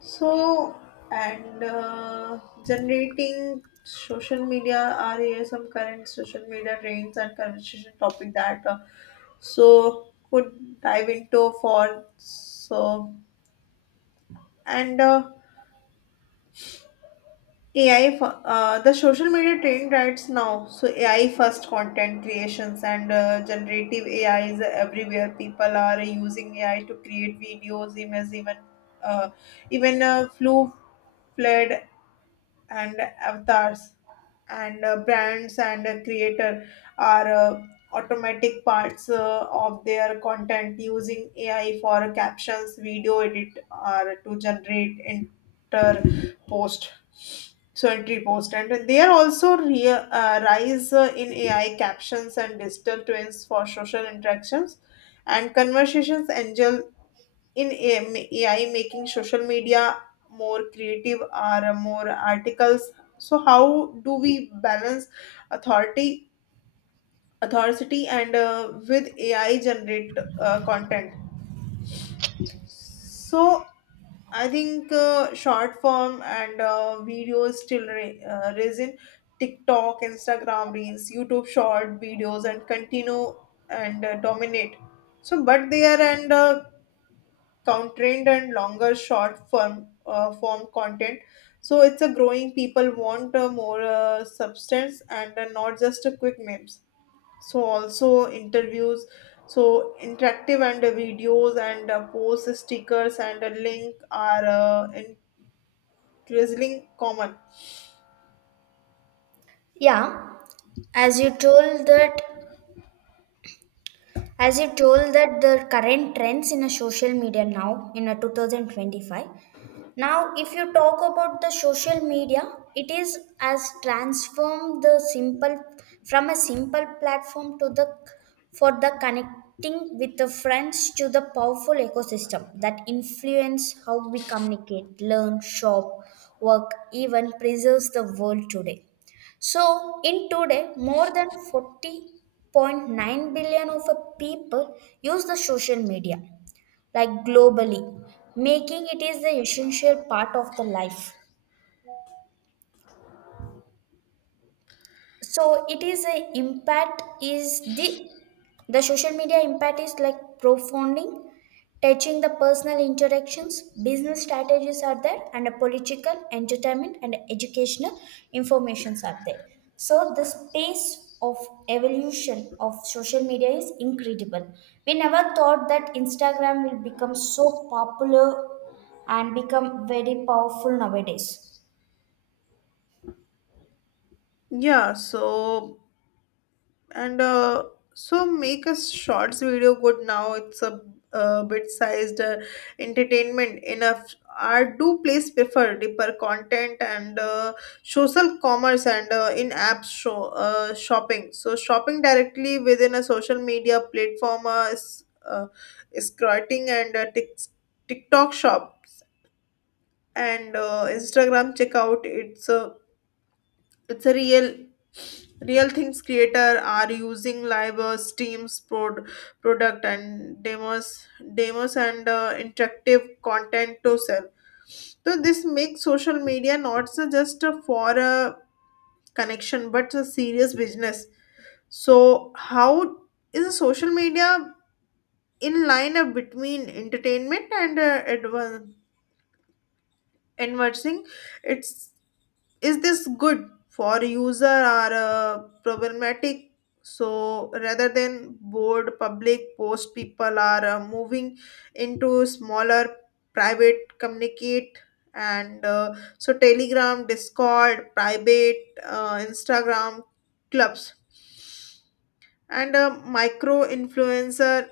So, and generating social media are here some current social media trends and conversation topic that could dive into for so and The social media trend right now, so AI first content creations and generative AI is everywhere. People are using AI to create videos, images, even uh, even flu flood, and avatars, and brands and creator are automatic parts of their content using ai for captions, video edit, or to generate enter post, so entry post. And they are also rise in ai captions and digital twins for social interactions and conversations angel in AI, making social media more creative or more articles. So how do we balance authority authority and with AI generate content? So I think short form and videos still resin TikTok, Instagram reels, YouTube short videos, and continue and dominate. So, but there and constrained and longer short form form content, so it's a growing. People want more substance and not just a quick memes, so also interviews, so interactive and videos and post stickers and a link are increasingly common. Yeah, as you told that the current trends in a social media now in a 2025. Now, if you talk about the social media, it is as transformed the simple from a simple platform to the for the connecting with the friends to the powerful ecosystem that influence how we communicate, learn, shop, work, even preserves the world today. So, in today, more than 40.9 billion of a people use the social media, like globally, making it is the essential part of the life. So it is a impact is the social media impact is like profoundly touching the personal interactions, business strategies are there, and a political, entertainment, and educational informations are there. So the space of evolution of social media is incredible. We never thought that Instagram will become so popular and become very powerful nowadays. Yeah, so and so make a shorts video good now. It's a bit sized entertainment enough, are do please prefer deeper content and social commerce and in-app shopping, so shopping directly within a social media platform is scrolling and tiktok shops and instagram checkout. It's a it's a real real things. Creator are using live steams, product and demos and interactive content to sell. So this makes social media not so just for a connection but a serious business. So how is a social media in line between entertainment and advancing its, is this good for user or problematic? So rather than board public post, people are moving into smaller private communicate, and so telegram, discord, private instagram clubs and a micro influencer.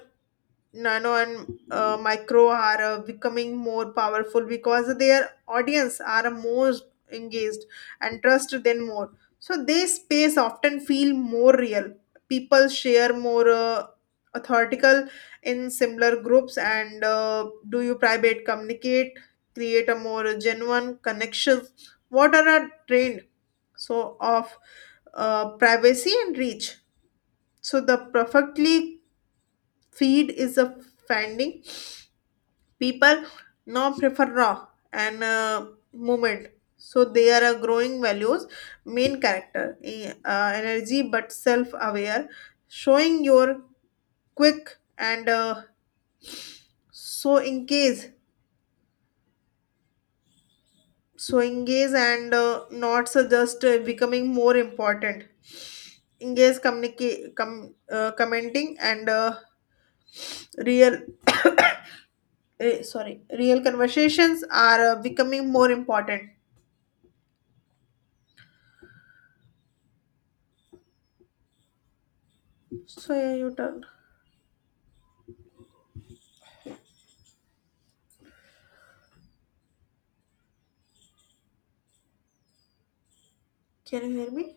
Nano and Micro are becoming more powerful because their audience are more engaged and trust them more. So their space often feel more real. People share more authoritical in similar groups and do you private communicate, create a more genuine connection. What are our trend so of privacy and reach? So the perfectly feed is a finding. People now prefer raw and movement, so they are a growing values, main character energy but self aware, showing your quick and so engage so engage and not so just becoming more important. Engage communicate, commenting and real, eh, sorry real conversations are becoming more important. So yeah, you turn. Can you hear me?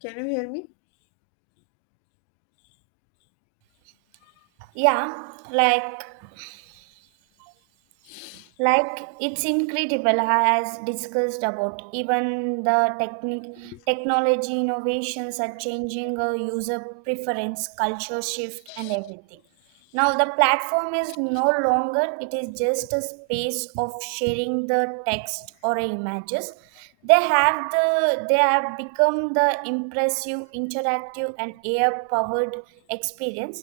Can you hear me? Yeah, like it's incredible as discussed about even the technique technology innovations are changing user preference, culture shift, and everything. Now the platform is no longer it is just a space of sharing the text or images. They have they have become the impressive, interactive, and AI powered experience.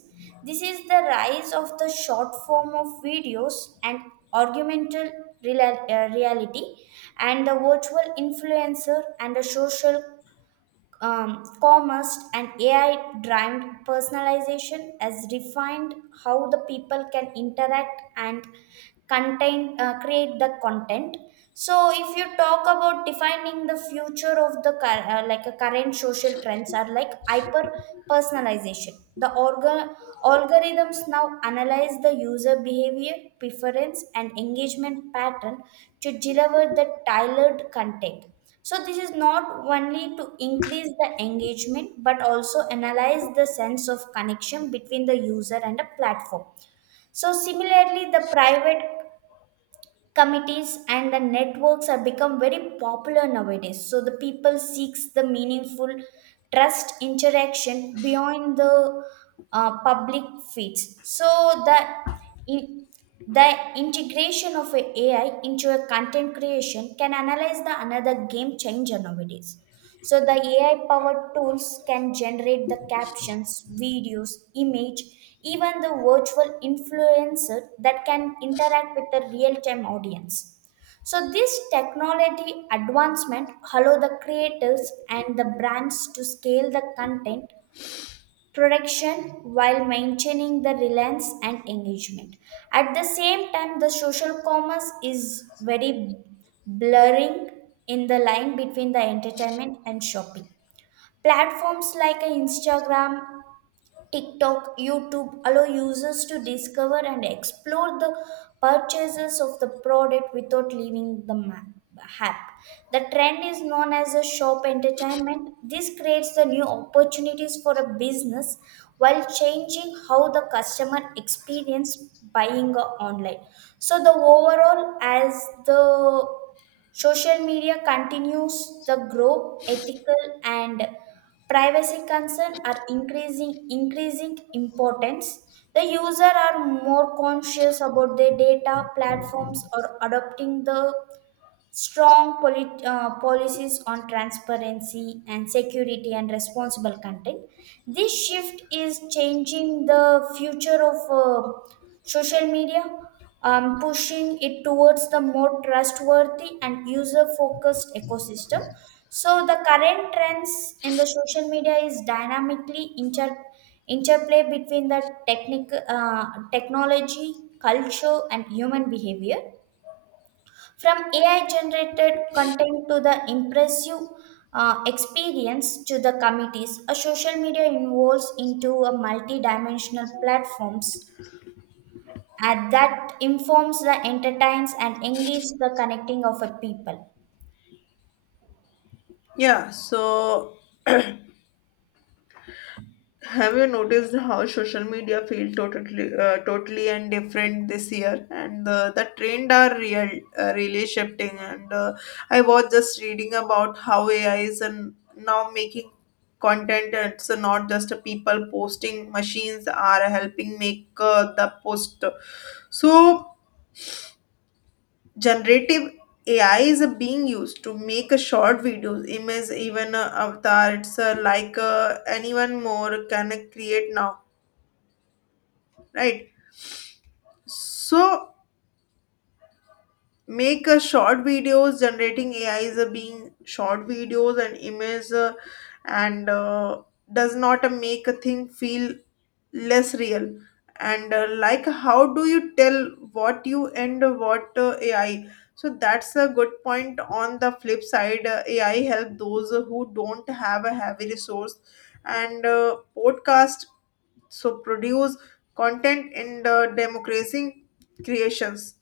This is the rise of the short form of videos and augmented reality and the virtual influencer and the social commerce and AI driven personalization has refined how the people can interact and contain create the content. So, if you talk about defining the future of the like a current social trends are like hyper personalization. The algorithms now analyze the user behavior, preference, and engagement pattern to deliver the tailored content. So this is not only to increase the engagement but also analyze the sense of connection between the user and the platform. So similarly the private committees and the networks have become very popular nowadays, so the people seeks the meaningful trust interaction beyond the public feeds. So the in, the integration of a AI into a content creation can analyze the another game changer nowadays. So the AI powered tools can generate the captions, videos, image, even the virtual influencer that can interact with the real time audience. So this technology advancement allow the creators and the brands to scale the content production while maintaining the relevance and engagement. At the same time, the social commerce is very blurring in the line between the entertainment and shopping. Platforms like Instagram, TikTok, YouTube allow users to discover and explore the purchases of the product without leaving the app. The trend is known as a shop entertainment. This creates the new opportunities for a business while changing how the customer experience buying online. So the overall as the Social media continues to grow. Ethical and privacy concerns are increasing importance. The user are more conscious about their data. Platforms are adopting the strong policies on transparency and security and responsible content. This shift is changing the future of social media, pushing it towards the more trustworthy and user focused ecosystem. So, the current trends in the social media is dynamically interplay between the technic- uh, technology, culture, and human behavior from AI generated content to the impressive experience to the committees, a social media evolves into a multi-dimensional platforms and that informs the entertains and engages the connecting of a people. Yeah, so have you noticed how social media feel totally and different this year? And the trend are really shifting. And I was just reading about how AI is and now making content. It's not just a people posting. Machines are helping make the post. So generative AI is being used to make a short videos, image, even a avatar. It's like anyone more can create now, right? So make a short videos. Generating AI is being short videos and image, and does not make a thing feel less real and like how do you tell what you and what ai. So that's a good point. On the flip side, ai help those who don't have a heavy resource and podcast, so produce content in the democracy creations.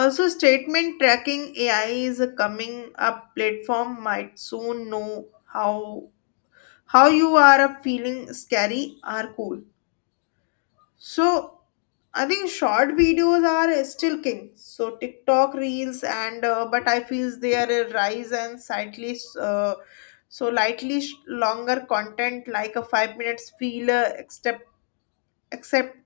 Also statement tracking ai is a coming up. Platform might soon know how how you are a feeling, scary or cool. So I think short videos are still king. So TikTok reels and but I feel they are a rise and slightly so lightly longer content, like a 5 minutes feel acceptable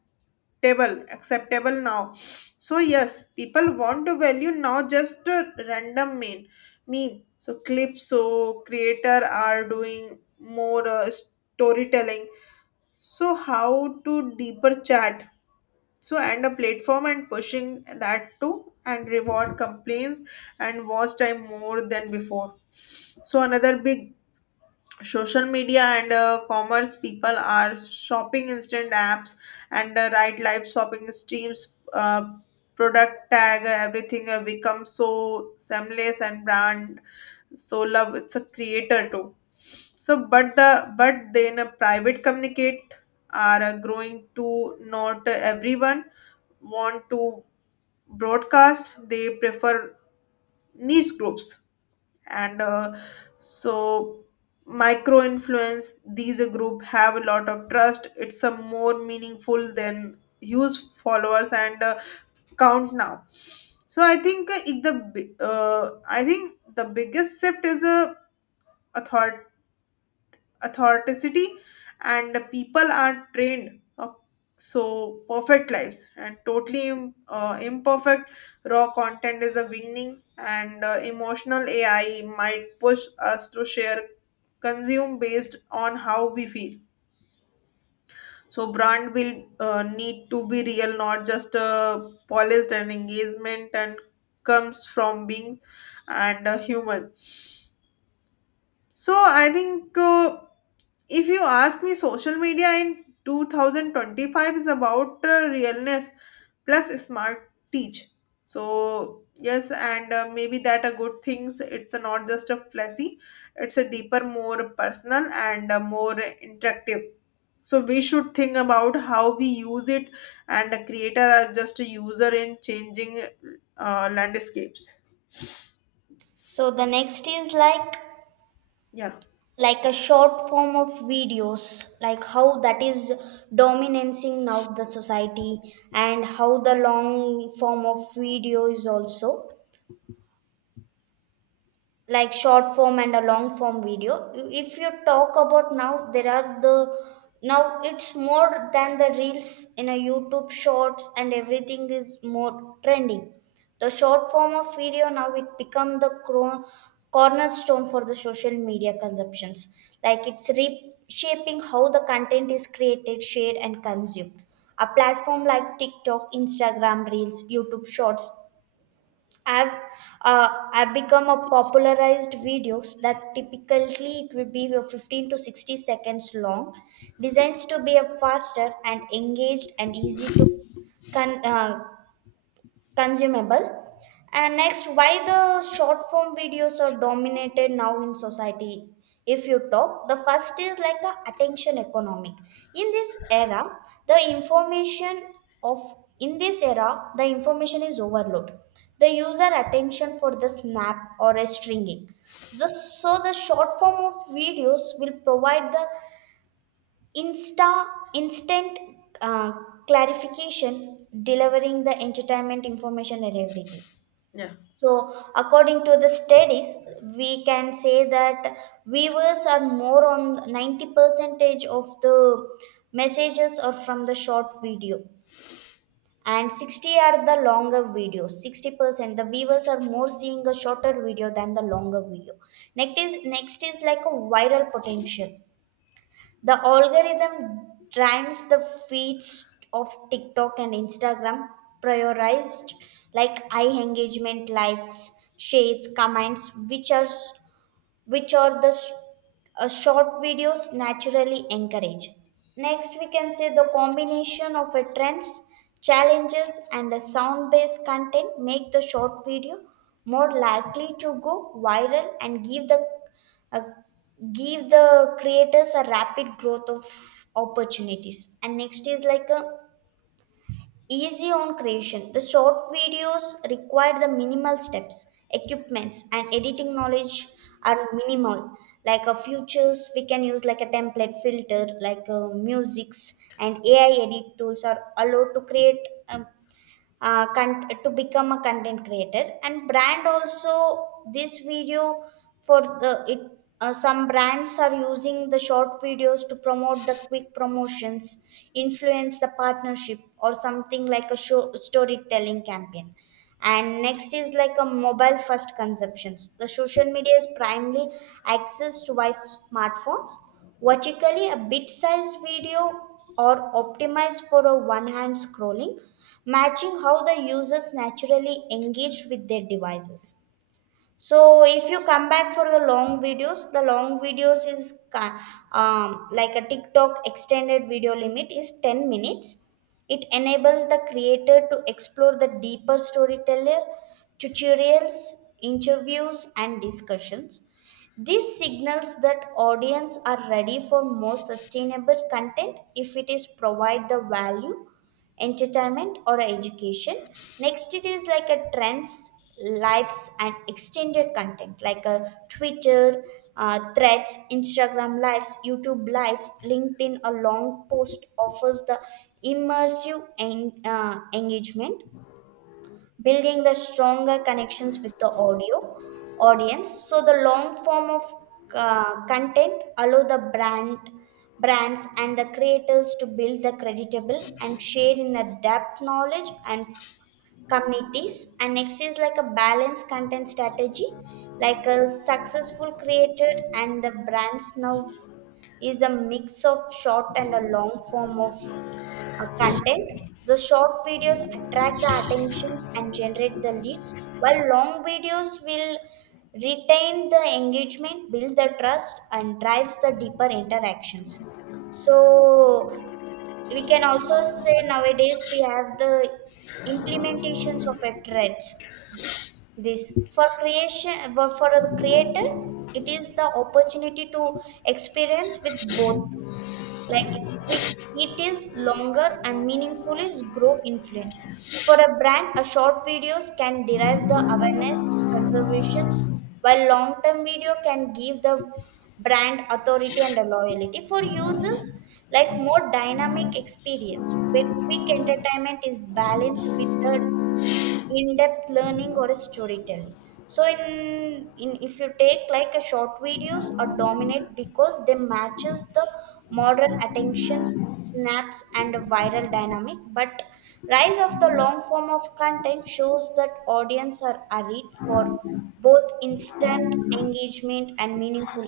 acceptable now. So yes, people want to value now just a random main meme. So clips, so creator are doing more storytelling. So how to deeper chat, so and a platform and pushing that too, and reward complaints and watch time more than before. So another big social media and commerce, people are shopping instant apps and right live shopping streams uh, product tag, everything becomes so seamless and brand, so love it's a creator too. So but the, but then a private communicate are growing to. Not everyone want to broadcast, they prefer niche groups, and so micro influence these a group have a lot of trust. It's a more meaningful than huge followers and count now. So I think it- the bi- I think the biggest shift is a authority authenticity, and people are trained of so perfect lives and totally imperfect raw content is a beginning and emotional ai might push us to share, consume based on how we feel. So brand will need to be real, not just polished, and engagement and comes from being and human. So I think, if you ask me, social media in 2025 is about realness plus smart teach. So yes, and maybe that are good things. It's not just a flashy, it's a deeper, more personal and more interactive. So we should think about how we use it, and the creator are just a user in changing landscapes. So the next is Yeah. like a short form of videos, like how that is dominancing now the society and how the long form of video is also. Like short form and a long form video, if you talk about now there are the now it's more than the reels in a YouTube shorts and everything is more trending. The short form of video now it become the cornerstone for the social media consumptions, like it's reshaping how the content is created, shared, and consumed. A platform like TikTok, Instagram reels, YouTube shorts, I've I've become a popularized videos that typically it will be your 15 to 60 seconds long, designs to be a faster and engaged and easy to con- uh, consumable. And next, why the short form videos are dominated now in society? If you talk, the first is like a attention economic. In this era, the information of in this era the information is overload. The user attention for the snap or a stringing, the so the short form of videos will provide the Insta instant uh, clarification, delivering the entertainment information and everything. Yeah. So, according to the studies, we can say that viewers are more on 90 percentage of the messages are from the short video and 60 are the longer videos. 60% the viewers are more seeing a shorter video than the longer video. Next is like a viral potential. The algorithm drains the feeds of TikTok and Instagram, prioritized like eye engagement, likes, shares, comments, which are the short videos naturally encourage. Next, we can say the combination of a trends, challenges, and a sound-based content make the short video more likely to go viral and give the uh, give the creators a rapid growth of opportunities. And next is like a Easy on creation. The short videos require the minimal steps, equipments, and editing knowledge are minimal. Like a futures, we can use like a template filter, like musics and AI edit tools are allowed to create um, to become a content creator and brand also. This video for the it some brands are using the short videos to promote the quick promotions, influence the partnership, or something like a show, storytelling campaign. And next is like a mobile first consumptions. The social media is primarily accessed by smartphones, vertically a bit sized video, or optimized for a one hand scrolling, matching how the users naturally engage with their devices. So if you come back for the long videos, like a TikTok extended video limit is 10 minutes. It enables the creator to explore the deeper storyteller, tutorials, interviews, and discussions. This signals that audience are ready for more sustainable content if it is provide the value, entertainment, or education. Next it is like a trends, lives, and extended content like a Twitter threads, Instagram lives, YouTube lives, LinkedIn a long post offers the immersive engagement, building the stronger connections with the audio audience. So the long form of content allow the brand brands and the creators to build the creditable and share in a depth knowledge and communities. And next is like a balanced content strategy, like a successful creator and the brands now is a mix of short and a long form of content. The short videos attract the attentions and generate the leads while long videos will retain the engagement, build the trust, and drives the deeper interactions. So we can also say nowadays we have the implementations of a threads. This for creation, for a creator, it is the opportunity to experience with both, like quick, it is longer and meaningful is grow influence. For a brand, a short videos can derive the awareness, conservations, while long term video can give the brand authority and a loyalty for users, like more dynamic experience where quick entertainment is balanced with the in-depth learning or a storytelling. So in if you take, like a short videos are dominate because they matches the modern attention snaps and viral dynamic, but rise of the long form of content shows that audience are arid for both instant engagement and meaningful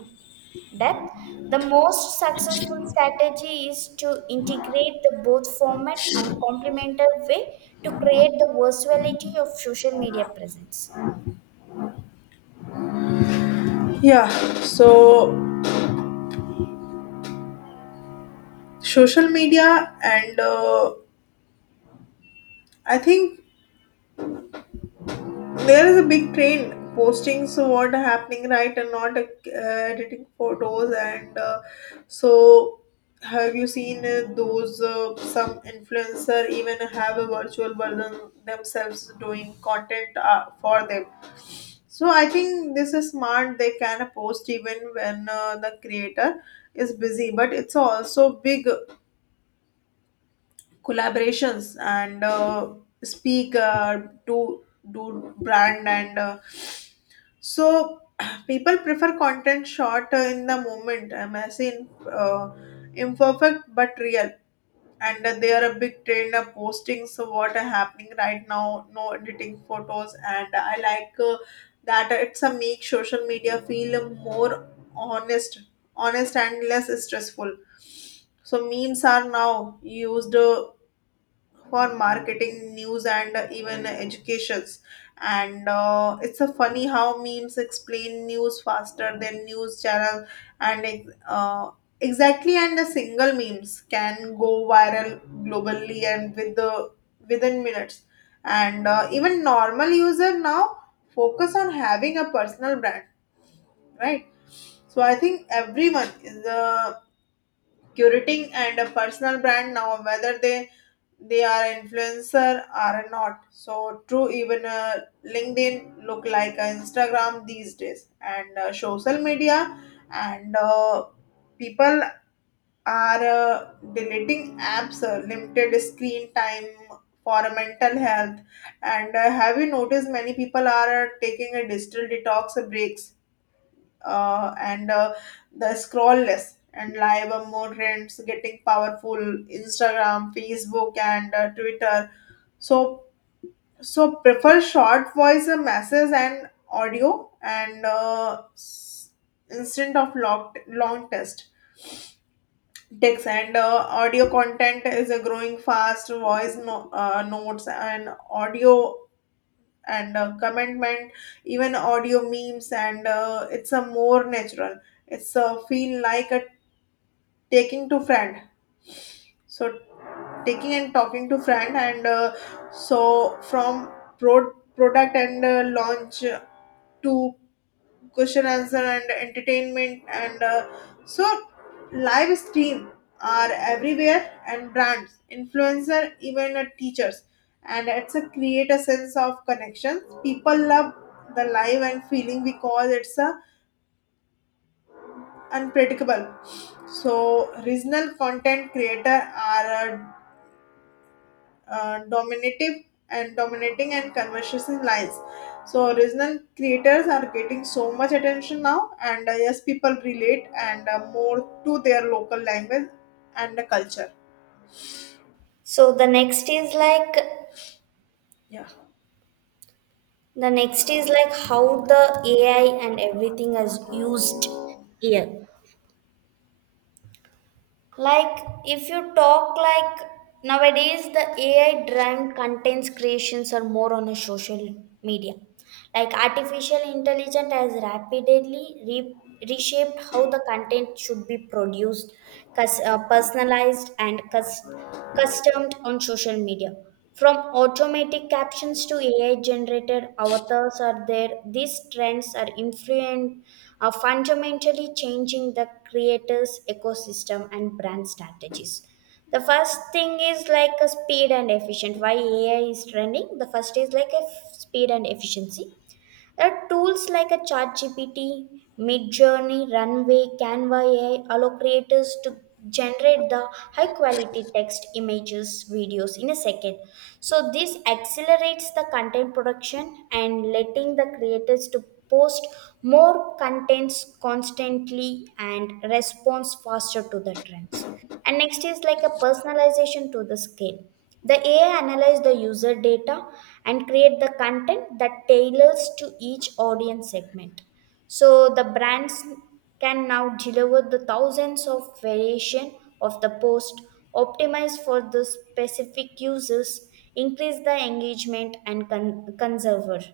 depth. The most successful strategy is to integrate the both format and complementary way to create the versatility of social media presence. Yeah, so social media and I think there is a big trend posting so what happening right and not editing photos and so have you seen those some influencer even have a virtual version themselves doing content for them? So I think this is smart. They can post even when the creator is busy, but it's also big collaborations and speak to do brand and so people prefer content short in the moment. I'm saying uh, imperfect but real, and they are a big trend of posting so what are happening right now, no editing photos, and I like that. It's a make social media feel more honest honest and less stressful. So memes are now used for marketing, news, and even educations, and it's a funny how memes explain news faster than news channel, and exactly, and a single memes can go viral globally, and within minutes. And even normal user now focus on having a personal brand, right? So I think everyone is curating and a personal brand now, whether they are influencer are not, so true even linkedin look like instagram these days and social media, and people are deleting apps, limited screen time for mental health, and have you noticed many people are taking a digital detox breaks. And The scroll less and live more trends getting powerful. Instagram, facebook, and twitter, so so prefer short voice messages and audio and instead of long test text, and audio content is growing fast. Voice no, notes and audio, and commitment, even audio memes, and it's a more natural, it's a feel like a taking to friend, so taking and talking to friend, and from product and launch to question answer and entertainment, and so live stream are everywhere, and brands, influencer, even teachers, and it's a create a sense of connection. People love the live and feeling because it's a unpredictable. So regional content creator are dominative and dominating and conversation lines. So original creators are getting so much attention now, and yes, people relate and more to their local language and the culture. So the next is like Yeah. the next is like how the AI and everything is used here. Like, if you talk like nowadays, the AI driven contents creations are more on a social media. Like, artificial intelligence has rapidly reshaped how the content should be produced, personalized, and customized customed on social media. From automatic captions to AI generated avatars are there, these trends are are fundamentally changing the creators' ecosystem and brand strategies. The first thing is like a speed and efficient. Why AI is trending? The first is like a speed and efficiency. There are tools like a ChatGPT, Midjourney, Runway, Canva AI allow creators to generate the high quality text, images, videos in a second. So this accelerates the content production and letting the creators to post more contents constantly and responds faster to the trends. And next is like a personalization to the scale. The AI analyze the user data and create the content that tailors to each audience segment. So the brands can now deliver the thousands of variation of the post, optimize for the specific users, increase the engagement and conserver.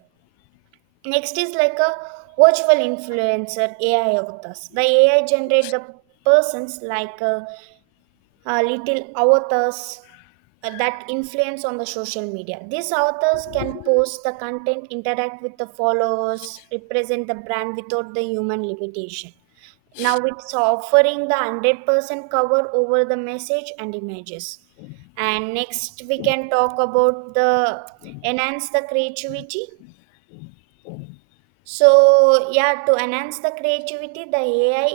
Next is like a virtual influencer AI avatars. The AI generate the persons like a little authors that influence on the social media. These authors can post the content, interact with the followers, represent the brand without the human limitation. Now it's offering the 100% cover over the message and images. And next, we can talk about the enhance the creativity. So, yeah, to enhance the creativity, the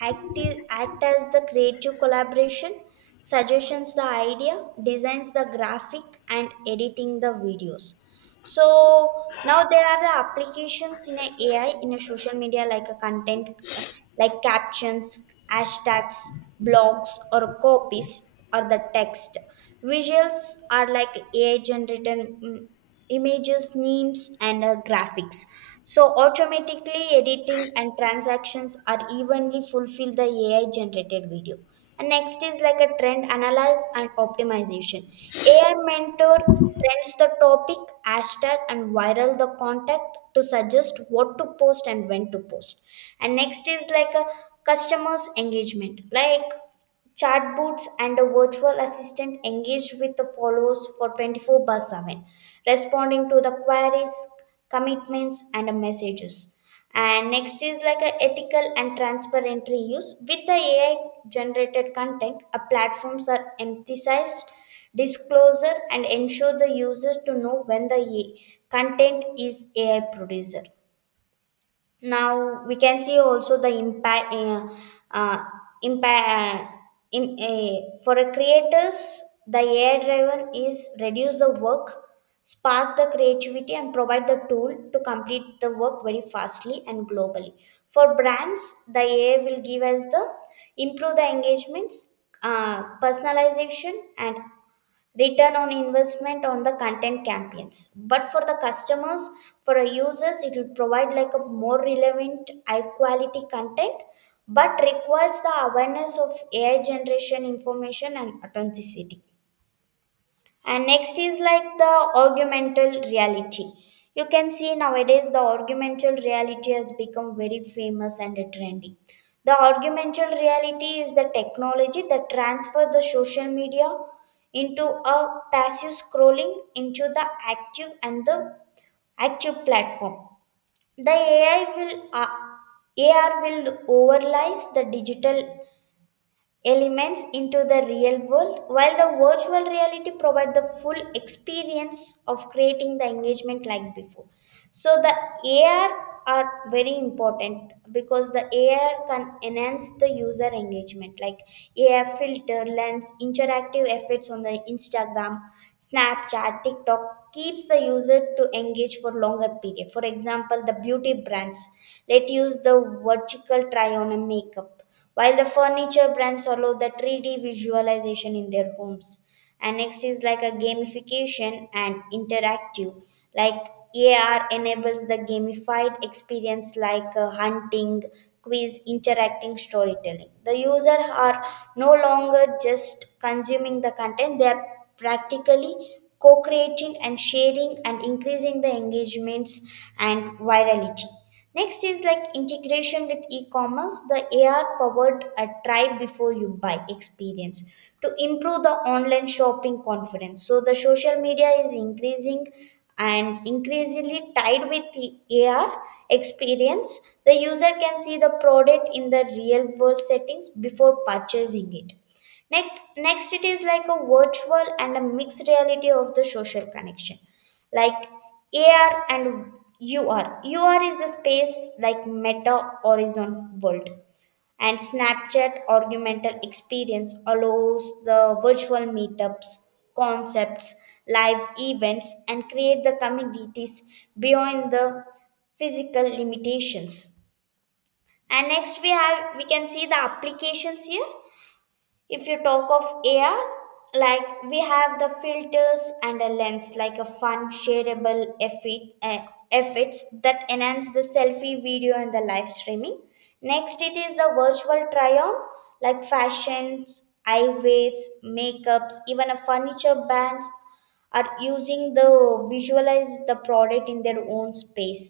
act, act as the creative collaboration, suggestions the idea, designs the graphic and editing the videos. So now there are the applications in a ai in a social media like a content, uh, like captions, hashtags, blogs or copies or the text. Visuals are like ai generated, images, memes and graphics. So automatically editing and transactions are evenly fulfill the ai generated video. And next is like a trend analyze and optimization. Ai mentor trends, the topic, hashtag, and viral the contact to suggest what to post and when to post. And next is like a customers engagement, like chatbots and a virtual assistant engage with the followers for 24 by 7, responding to the queries, commitments and messages. And next is like a ethical and transparent reuse with the ai generated content. A platforms are emphasized disclosure and ensure the user to know when the A- I content is ai producer. Now we can see also the impact, uh, impact in, for a creators, the AI driven is reduce the work, spark the creativity, and provide the tool to complete the work very fastly and globally. For brands, the AI will give us the improve the engagements, personalization, and return on investment on the content campaigns. But for the customers, for our users, it will provide like a more relevant high quality content, but requires the awareness of ai generation information and authenticity. And next is like the augmental reality. You can see nowadays the augmental reality has become very famous and trendy. The augmental reality is the technology that transfers the social media into a passive scrolling into the active platform. The AI will uh, AR will overlies the digital elements into the real world, while the virtual reality provide the full experience of creating the engagement like before. So the ar are very important because the ar can enhance the user engagement, like ar filter, lens, interactive effects on the instagram, snapchat, tiktok, keeps the user to engage for longer period. For example, the beauty brands let use the vertical try on a makeup, while the furniture brands allow the 3D visualization in their homes. And next is like a gamification and interactive, like ar enables the gamified experience, like hunting, quiz, interacting storytelling. The user are no longer just consuming the content, they are practically co-creating and sharing and increasing the engagements and virality. Next is like integration with e-commerce, the AR powered a R-powered try before you buy experience to improve the online shopping confidence. So the social media is increasing and increasingly tied with the AR experience. The user can see the product in the real world settings before purchasing it. Next, next, it is like a virtual and a mixed reality of the social connection, like AR and UR is the space like meta horizon world, and Snapchat augmented experience allows the virtual meetups, concepts, live events, and create the communities beyond the physical limitations. And next we can see the applications here. If you talk of AR, like we have the filters and a lens, like a fun shareable effects that enhance the selfie video and the live streaming. Next it is the virtual try-on, like fashions, eyewears, makeups, even a furniture bands are using the visualize the product in their own space.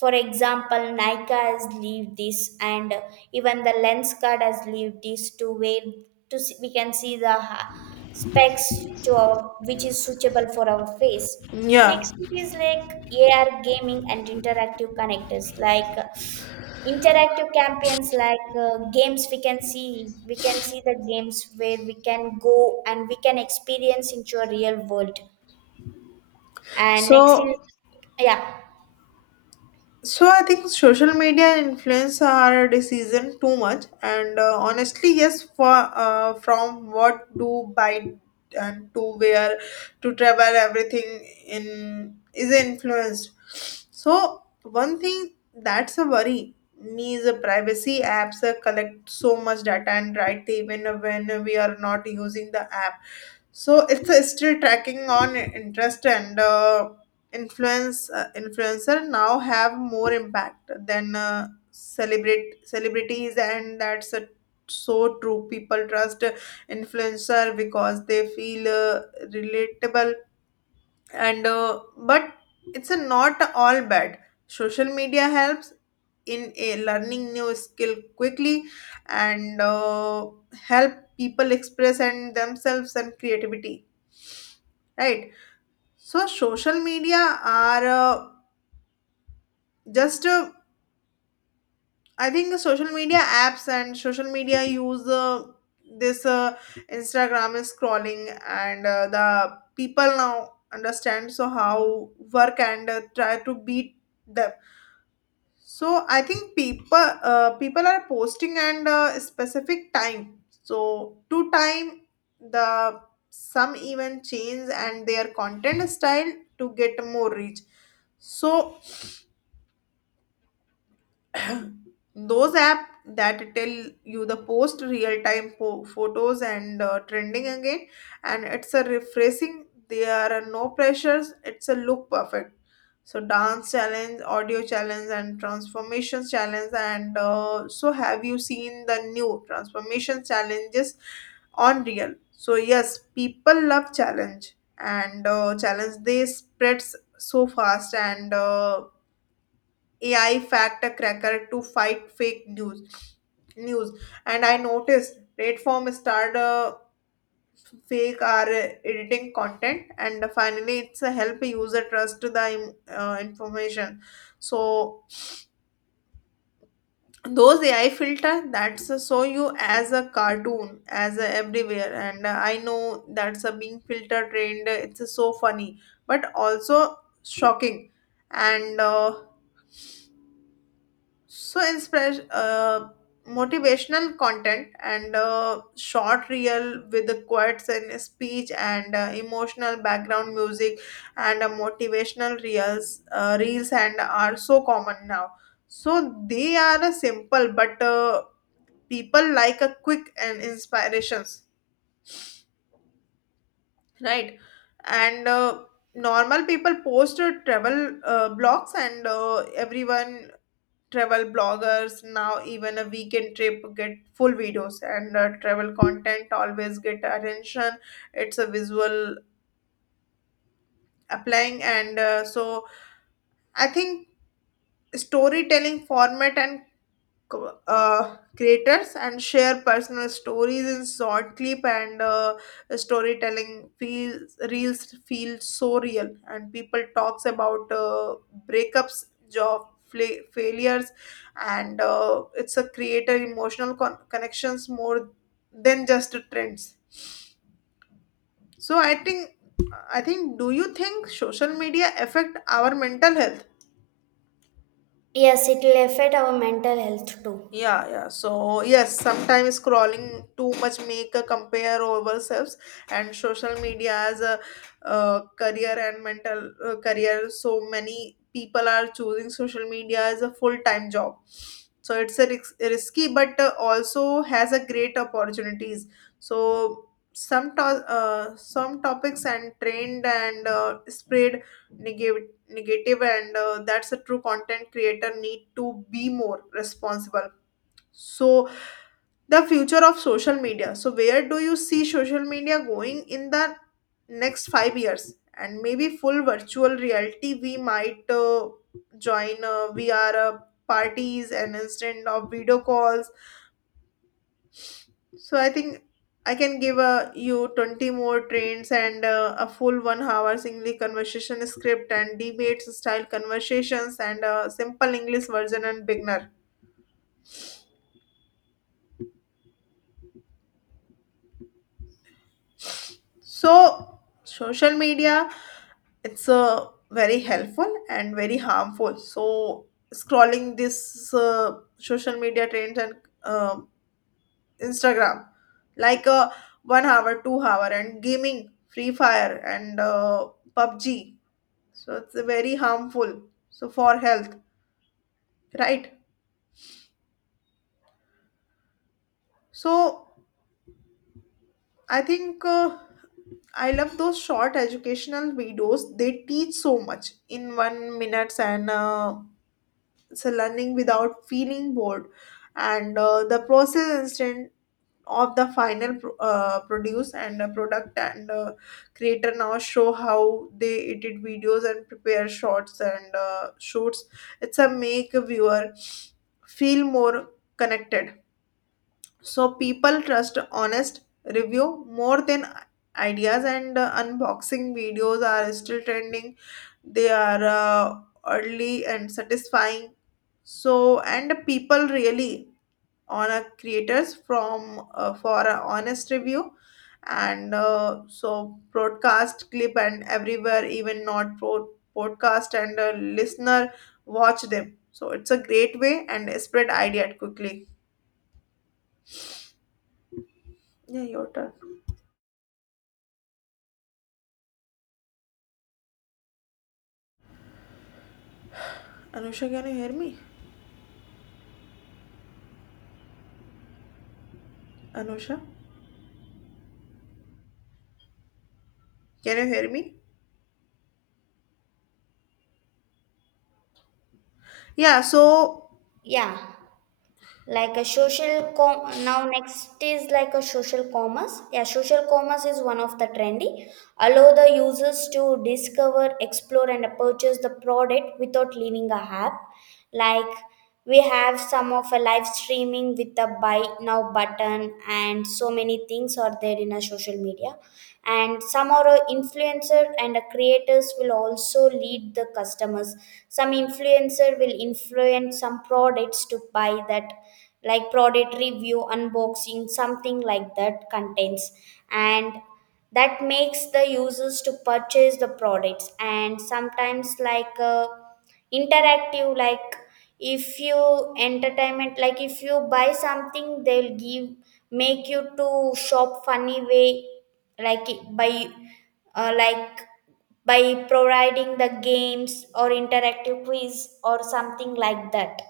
For example, nike has leave this, and even the lens card has leave this to where to see, we can see the specs to our, which is suitable for our face. Yeah, Next it is like ar gaming and interactive connectors, like interactive campaigns, like games. We can see the games where we can go and we can experience into a real world. And next is so, yeah. so I think social media influence our decision too much, and honestly, yes, for from what to buy and to wear to travel, everything in is influenced. So one thing that's a worry me is a privacy. Apps collect so much data and right, even when we are not using the app. So it's still tracking on interest and. Influencer now have more impact than celebrate celebrities, and that's a so true People trust influencer because they feel relatable. And uh, but it's a not all bad. Social media helps in a learning new skill quickly, and help people express and themselves and creativity. Right. So social media are just I think the social media apps and social media use this instagram is scrolling, and the people now understand so how work and try to beat them. So I think people are posting and specific time, so to time the. Some even change and their content style to get more reach. So those app that tell you the post real time photos and trending again, and it's a refreshing, there are no pressures, it's a look perfect. So dance challenge, audio challenge, and transformations challenge. And uh, so have you seen the new transformation challenges on real? So yes, people love challenge, and challenge they spreads so fast. And AI fact cracker to fight fake news. News. And I noticed platform start fake are editing content, and finally it's a help user trust the information. So those AI filter that's show you as a cartoon as a everywhere, and I know that's a being filter trained. It's so funny, but also shocking. And uh, so inspiration, motivational content, and short reel with the quotes and speech and emotional background music. And motivational reels and are so common now. So they are a simple, but people like a quick and inspirations. Right. and normal people post travel blogs, and everyone travel bloggers now, even a weekend trip get full videos, and travel content always get attention. It's a visual applying. And uh, so i think storytelling format and creators and share personal stories in short clip, and storytelling feels reels feel so real, and people talks about breakups, job failures, and it's a creator emotional connections more than just trends. So I think, do you think social media affect our mental health? Yes, it will affect our mental health too. Yeah, yeah. So yes, sometimes scrolling too much make a compare ourselves. And social media as a career and mental career. So many people are choosing social media as a full time job. So it's a risky, but also has a great opportunities. So some topics and trend and spread negative. Negative. And that's a true, content creator need to be more responsible. So, the future of social media. So, where do you see social media going in the next 5 years? And maybe full virtual reality, we might join VR parties and instant of video calls. So, I think I can give you 20 more trends, and a full 1 hour singly conversation script and debates style conversations and a simple English version and beginner. So, social media, it's very helpful and very harmful. So scrolling this social media trends and um instagram, like uh, 1 hour, 2 hour, and gaming free fire, and pubg. So it's very harmful, so for health. Right. So i think uh, I love those short educational videos. They teach so much in 1 minutes, and so learning without feeling bored, and the process instant of the final produce and the product, and creator now show how they edit videos and prepare shots and shoots. It's a make a viewer feel more connected. So people trust honest review more than ideas, and unboxing videos are still trending. They are early and satisfying. So and people really honor creators from for a honest review. And uh, so broadcast clip and everywhere, even not podcast, and listener watch them, so it's a great way and spread idea quickly. Yeah, your turn. Anusha, can you hear me? Anusha, can you hear me? Yeah, so, Yeah, like a now next is like a social commerce. Yeah, social commerce is one of the trendy, allow the users to discover, explore and purchase the product without leaving a app. Like, we have some of a live streaming with the buy now button, and so many things are there in a social media. And some are a influencer and a creators will also lead the customers. Some influencer will influence some products to buy that, like product review, unboxing something like that contains. And that makes the users to purchase the products. And sometimes like, interactive, like if you entertainment, like if you buy something they'll give make you to shop funny way. Like it- by like by providing the games or interactive quiz or something like that.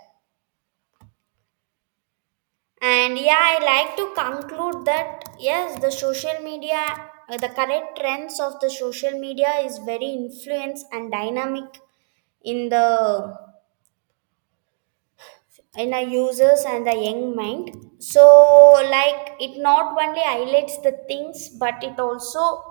And yeah, I like to conclude that yes, the social media, the current trends of the social media is very influence and dynamic in the in our users and the young mind. So like it not only highlights the things, but it also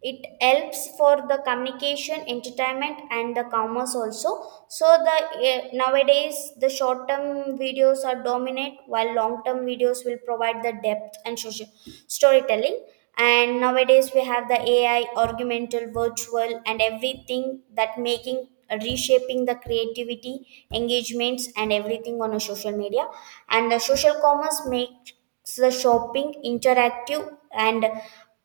it helps for the communication, entertainment and the commerce also. So the eh, nowadays the short term videos are dominant, while long term videos will provide the depth and social storytelling. And nowadays we have the ai augmented virtual and everything that making reshaping the creativity, engagements and everything on a social media. And the social commerce make the shopping interactive. And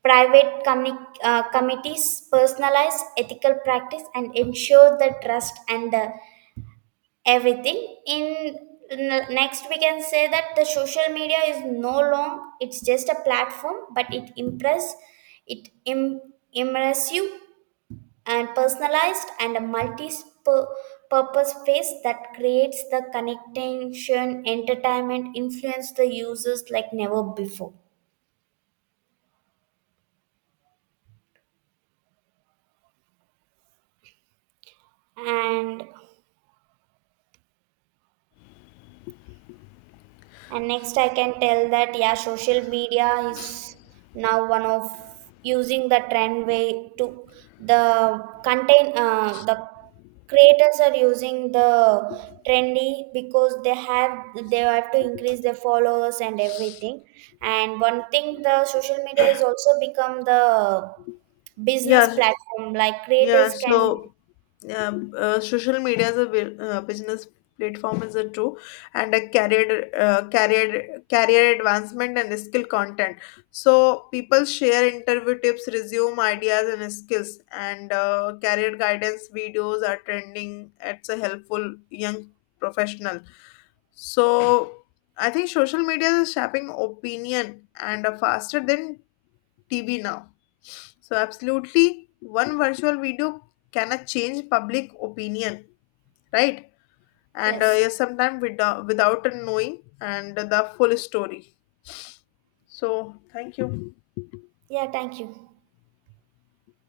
committees personalize ethical practice and ensure the trust and everything in next we can say that the social media is no long, it's just a platform, but it it Im- immersive and personalized and a multi-purpose face that creates the connection, entertainment, influence the users like never before. and and next I can tell that yeah, social media is now one of using the trend way to the content, the creators are using the trendy, because they have to increase their followers and everything. And one thing, the social media is also become the business yeah, platform, like yeah, creators can so social media as a business platform is a true, and a career advancement and skill content. So people share interview tips, resume ideas and skills, and career guidance videos are trending, it's a helpful young professional. So I think social media is shaping opinion, and faster than TV now. So, absolutely, one virtual video cannot change public opinion, right? And yes. yes, sometimes without knowing and the full story. So, thank you. Yeah, thank you.